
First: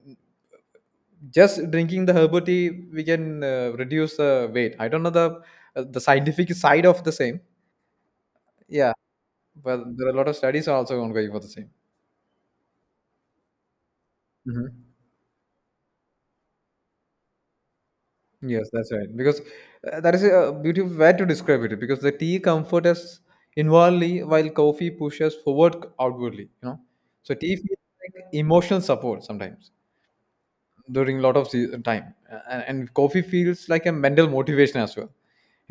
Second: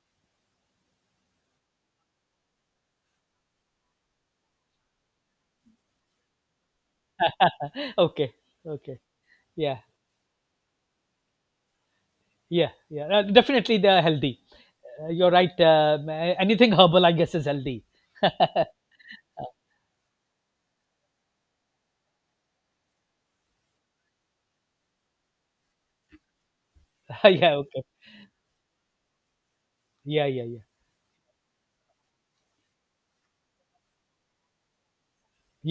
S2: just drinking the herbal tea we can reduce the weight. I don't know the scientific side of the same.
S1: Okay,
S2: Yeah,
S1: okay, yeah,
S2: but there are a lot of studies also ongoing for the
S1: yeah, yeah, definitely they're healthy.
S2: same.
S1: You're right. Anything herbal, I guess, is healthy.
S2: Yes, that's right. Because that is a beautiful way to describe it. Because the tea comforts us inwardly, while coffee pushes forward outwardly. You know, so
S1: Yeah,
S2: tea feels
S1: okay,
S2: like emotional support sometimes
S1: yeah, yeah, yeah,
S2: during a lot of time. And coffee feels like a mental motivation as well.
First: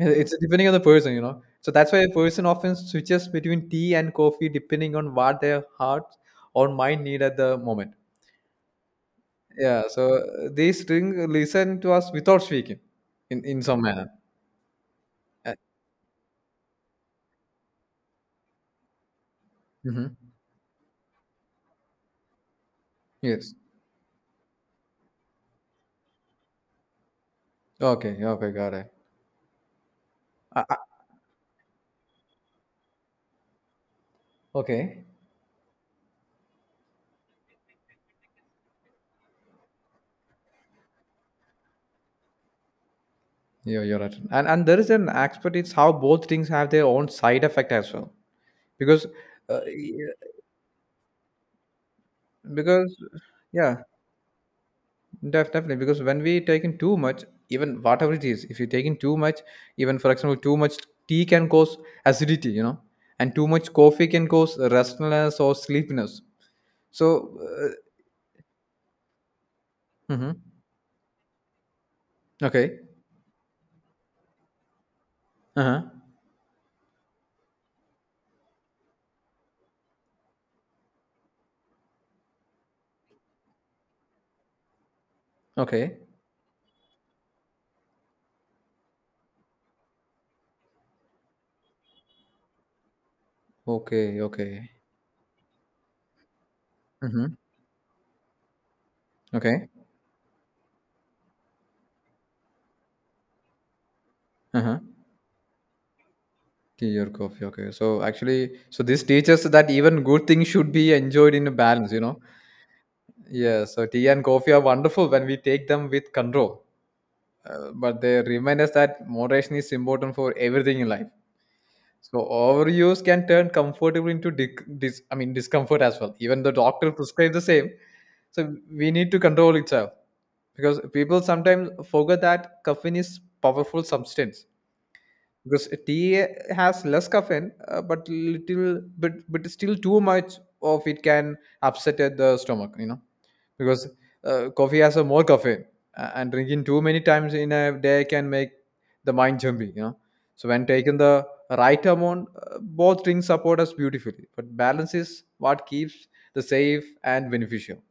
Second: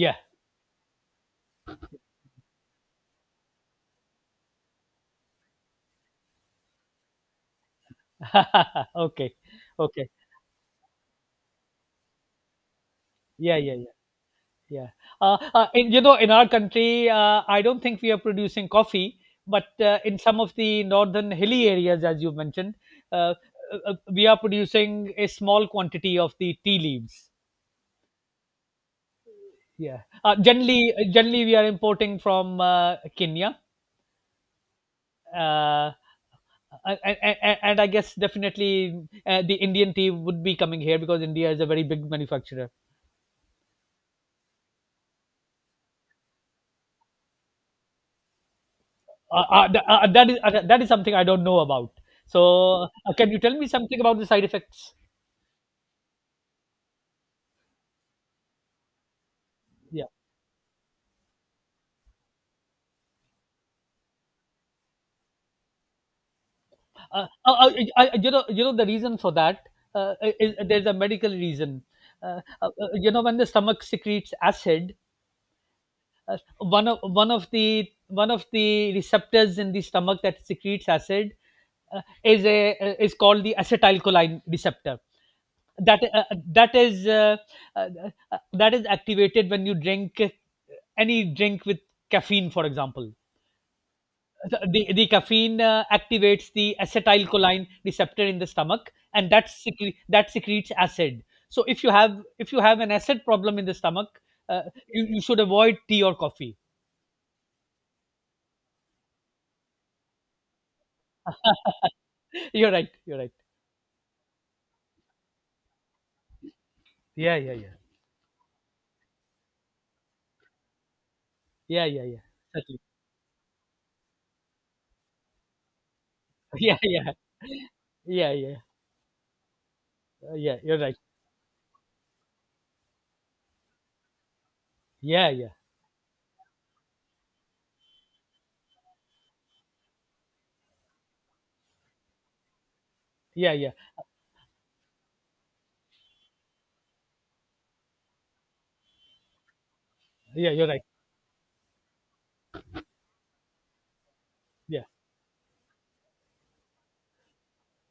S2: It's depending on the person, you know. So that's why a person often switches between tea and coffee depending on what their heart or mind need at the moment.
S1: yeah, okay,
S2: Yeah.
S1: okay,
S2: So they string listen to us without speaking,
S1: yeah,
S2: in
S1: yeah,
S2: some
S1: yeah.
S2: manner.
S1: Yeah.
S2: Uh,
S1: You know, in our country, I don't think we are producing coffee, but
S2: Mm-hmm.
S1: in some of the northern hilly areas, as you mentioned, uh,
S2: Yes.
S1: uh, we are producing a small quantity of the tea leaves.
S2: Okay. Okay. Got it.
S1: Yeah.
S2: Uh, uh,
S1: Generally we are importing from Kenya.
S2: okay.
S1: Uh, and I guess definitely the Indian tea would be coming here because India is a very big manufacturer.
S2: Yeah, you're right. And there is an aspect. It's how both things have their own side effect as well. Because, yeah,
S1: That is that is something I don't know about. So,
S2: because
S1: can you tell me
S2: yeah,
S1: something about the side effects?
S2: def- definitely. Because when we take in too much, even whatever it is, if you take in too much, even
S1: Yeah,
S2: for example, too much tea can cause acidity. You know, and too much coffee can cause restlessness or sleepiness.
S1: uh,
S2: So.
S1: uh,
S2: Uh,
S1: uh, you know the reason for that
S2: mm-hmm.
S1: is there's a medical reason.
S2: Okay.
S1: You know, when the stomach secretes acid,
S2: Uh huh.
S1: one of the one of the receptors in the stomach that secretes acid is a is called the acetylcholine receptor.
S2: Okay.
S1: that uh, that is uh, uh, that is activated when you drink any drink with caffeine, for example.
S2: Okay. Okay.
S1: The caffeine activates the
S2: Mm-hmm.
S1: acetylcholine receptor in the stomach, and that
S2: Okay.
S1: that secretes acid. So if you have an acid problem in the stomach, uh,
S2: Uh-huh.
S1: you, you should avoid tea or coffee.
S2: Tea or coffee. Okay. So actually, so this teaches that even good things should be enjoyed in a balance, you know?
S1: You're right, you're right.
S2: Yeah. So tea and coffee are wonderful when we take them with control.
S1: Yeah, yeah, yeah,
S2: But they remind us that moderation is important for everything in life.
S1: yeah, yeah,
S2: So
S1: yeah. Certainly.
S2: overuse can turn comfortable into I mean discomfort as well. Even the
S1: Yeah,
S2: doctor
S1: yeah,
S2: prescribes the same.
S1: yeah,
S2: So
S1: yeah.
S2: we need to control itself
S1: Yeah, you're
S2: because
S1: right.
S2: people sometimes forget that caffeine is powerful substance
S1: Yeah, yeah,
S2: because tea has less caffeine but little but still too much of it can upset at the stomach, you know,
S1: yeah, yeah,
S2: because coffee has a more caffeine and drinking too many times in a day can make the mind jumpy, you know. So
S1: yeah,
S2: when
S1: you're right.
S2: taken the right amount, both drinks support us beautifully, but
S1: Yeah,
S2: balance is what keeps the safe and beneficial.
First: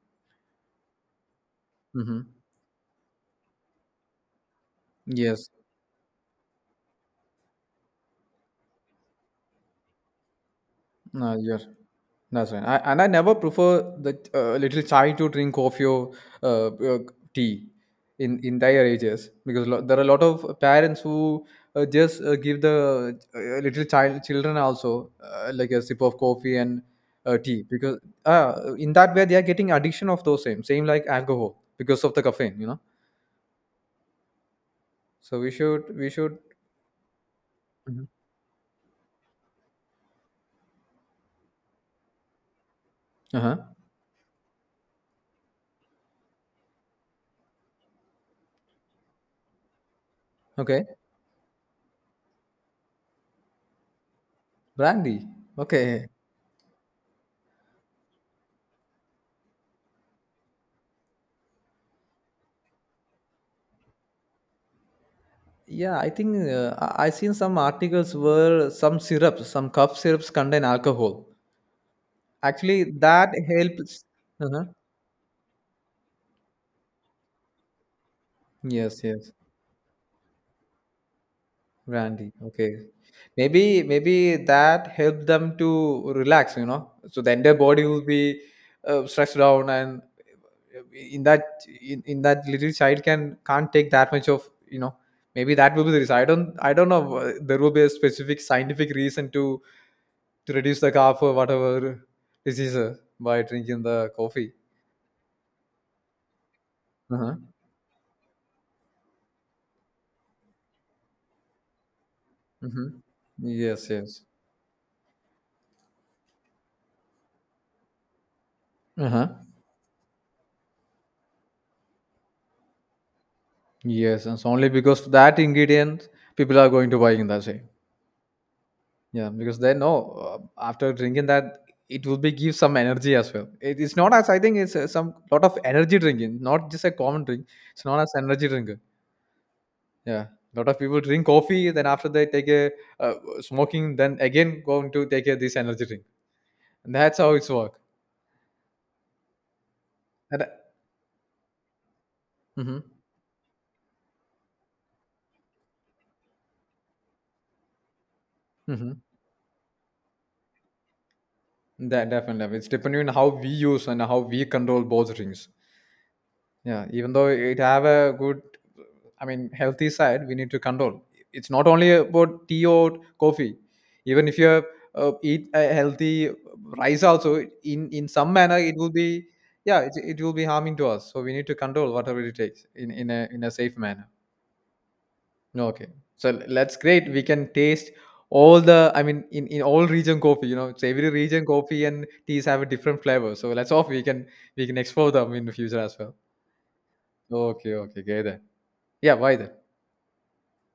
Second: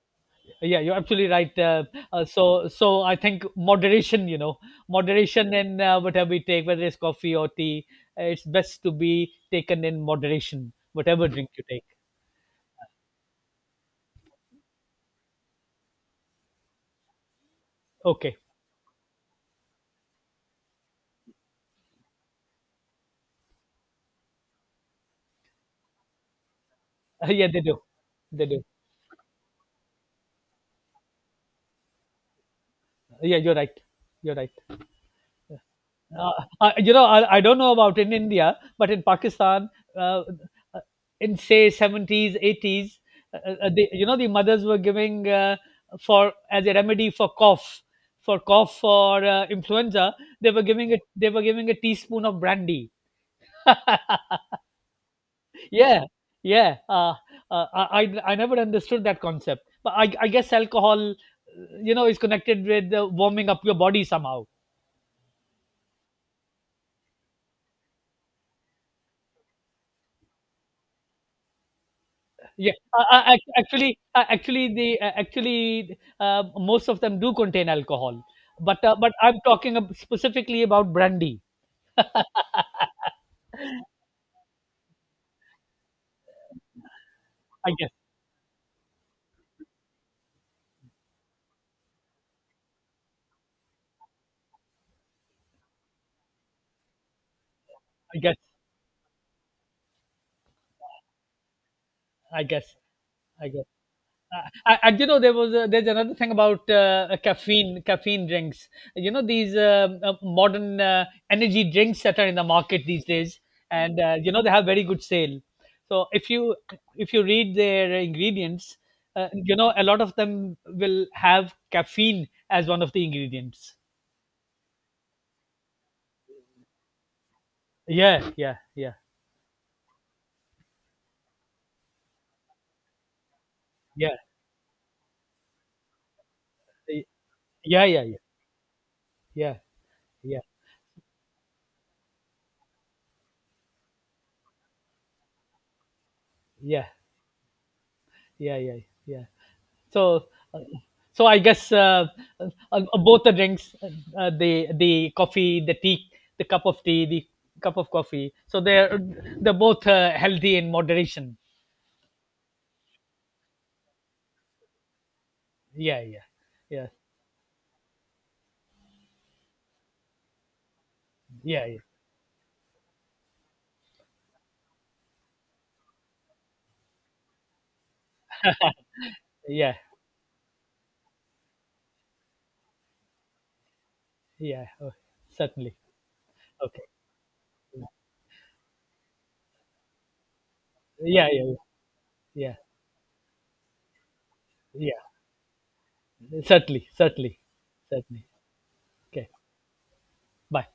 S1: yeah, you're absolutely right. uh, uh,
S2: Hmm.
S1: so so i think moderation, you know,
S2: Yes.
S1: moderation in whatever we take, whether it's coffee or tea, it's best to be taken in moderation whatever
S2: No,
S1: drink
S2: you're
S1: you take.
S2: that's right. I, and I never prefer the little chai to drink coffee or uh, uh, tea
S1: Okay.
S2: in their ages because there are a lot of parents who just give the little child children also like a sip of coffee and
S1: Yeah, they
S2: tea
S1: do,
S2: because
S1: they do.
S2: in that way they are getting addiction of those same same like alcohol because of the caffeine, you know.
S1: Yeah, you're right, you're right.
S2: So we should, we should.
S1: Uh, you know, I don't know about
S2: Mhm.
S1: in India, but in Pakistan, uh, uh, in say 70s, 80s,
S2: Uh huh.
S1: the, you know, the mothers were giving for as a remedy for cough, for cough for influenza, they were
S2: Okay.
S1: giving it. They were giving a teaspoon of brandy.
S2: Brandy.
S1: Yeah,
S2: Okay.
S1: yeah. I I never understood that concept, but I guess alcohol, you know, is connected with warming up your body somehow.
S2: Yeah, I think I seen some articles where some syrups, some cough syrups contain alcohol.
S1: Yeah,
S2: Actually, that
S1: ac- actually,
S2: helps. Uh-huh.
S1: actually, the actually most of them do contain alcohol, but uh,
S2: Yes,
S1: but
S2: yes,
S1: I'm talking specifically about brandy.
S2: brandy. Okay, maybe that helped them to relax. You know, so then their
S1: I
S2: body
S1: guess,
S2: will be stressed down and in that in that little child can't take that much of, you know, maybe that will be the reason. I don't know. There will be a
S1: I guess,
S2: specific scientific reason to reduce the cough or whatever
S1: I guess,
S2: disease by
S1: I guess.
S2: drinking the coffee.
S1: I, and you know there was a, there's another thing about
S2: Uh-huh.
S1: caffeine drinks, you know, these modern energy drinks that are in the market
S2: Hmm.
S1: these days,
S2: Yes,
S1: and
S2: yes.
S1: you know they have very good sale. So if you read their ingredients,
S2: Uh-huh.
S1: you know a lot of them will have caffeine as one of the ingredients.
S2: Yes, and it's only because of that ingredient people are going to buy in that way.
S1: Yeah, yeah, yeah,
S2: Yeah, because then no, after drinking that, it will be give some energy as well. It is not
S1: yeah,
S2: as I think it's some lot of energy drinking, not just a common drink.
S1: yeah,
S2: It's not
S1: yeah,
S2: as
S1: yeah,
S2: energy drinker.
S1: yeah, yeah,
S2: Yeah,
S1: yeah,
S2: lot of people drink coffee, then after they take a uh, smoking, then again going to take a, this energy drink.
S1: yeah,
S2: And that's how it's work.
S1: yeah, yeah, yeah. So,
S2: And,
S1: uh, so I guess
S2: mm-hmm,
S1: both the drinks, the coffee, the tea, the cup of tea, the cup of coffee. So
S2: mm-hmm.
S1: they're both healthy in moderation.
S2: That definitely it's depending on how we use and how we control both drinks.
S1: Yeah, yeah,
S2: Yeah,
S1: yeah,
S2: even though it have a good, I mean, healthy side, we need to control. It's
S1: yeah,
S2: not
S1: yeah,
S2: only about tea or coffee. Even if you eat a healthy rice, also in some manner it will be,
S1: yeah,
S2: yeah, it will be harming to us. So we need to control whatever it takes in a safe manner.
S1: yeah. Oh, certainly.
S2: Okay, so that's
S1: Okay.
S2: great. We can taste all the, I mean, in all region coffee. You know, it's every
S1: Yeah, yeah,
S2: region
S1: yeah,
S2: coffee and teas
S1: yeah,
S2: have a different flavor. So let's hope we can
S1: yeah.
S2: explore them in the future as well.
S1: Certainly, certainly,
S2: Okay, okay, okay
S1: certainly.
S2: then. Yeah,
S1: Okay.
S2: why then?
S1: Bye.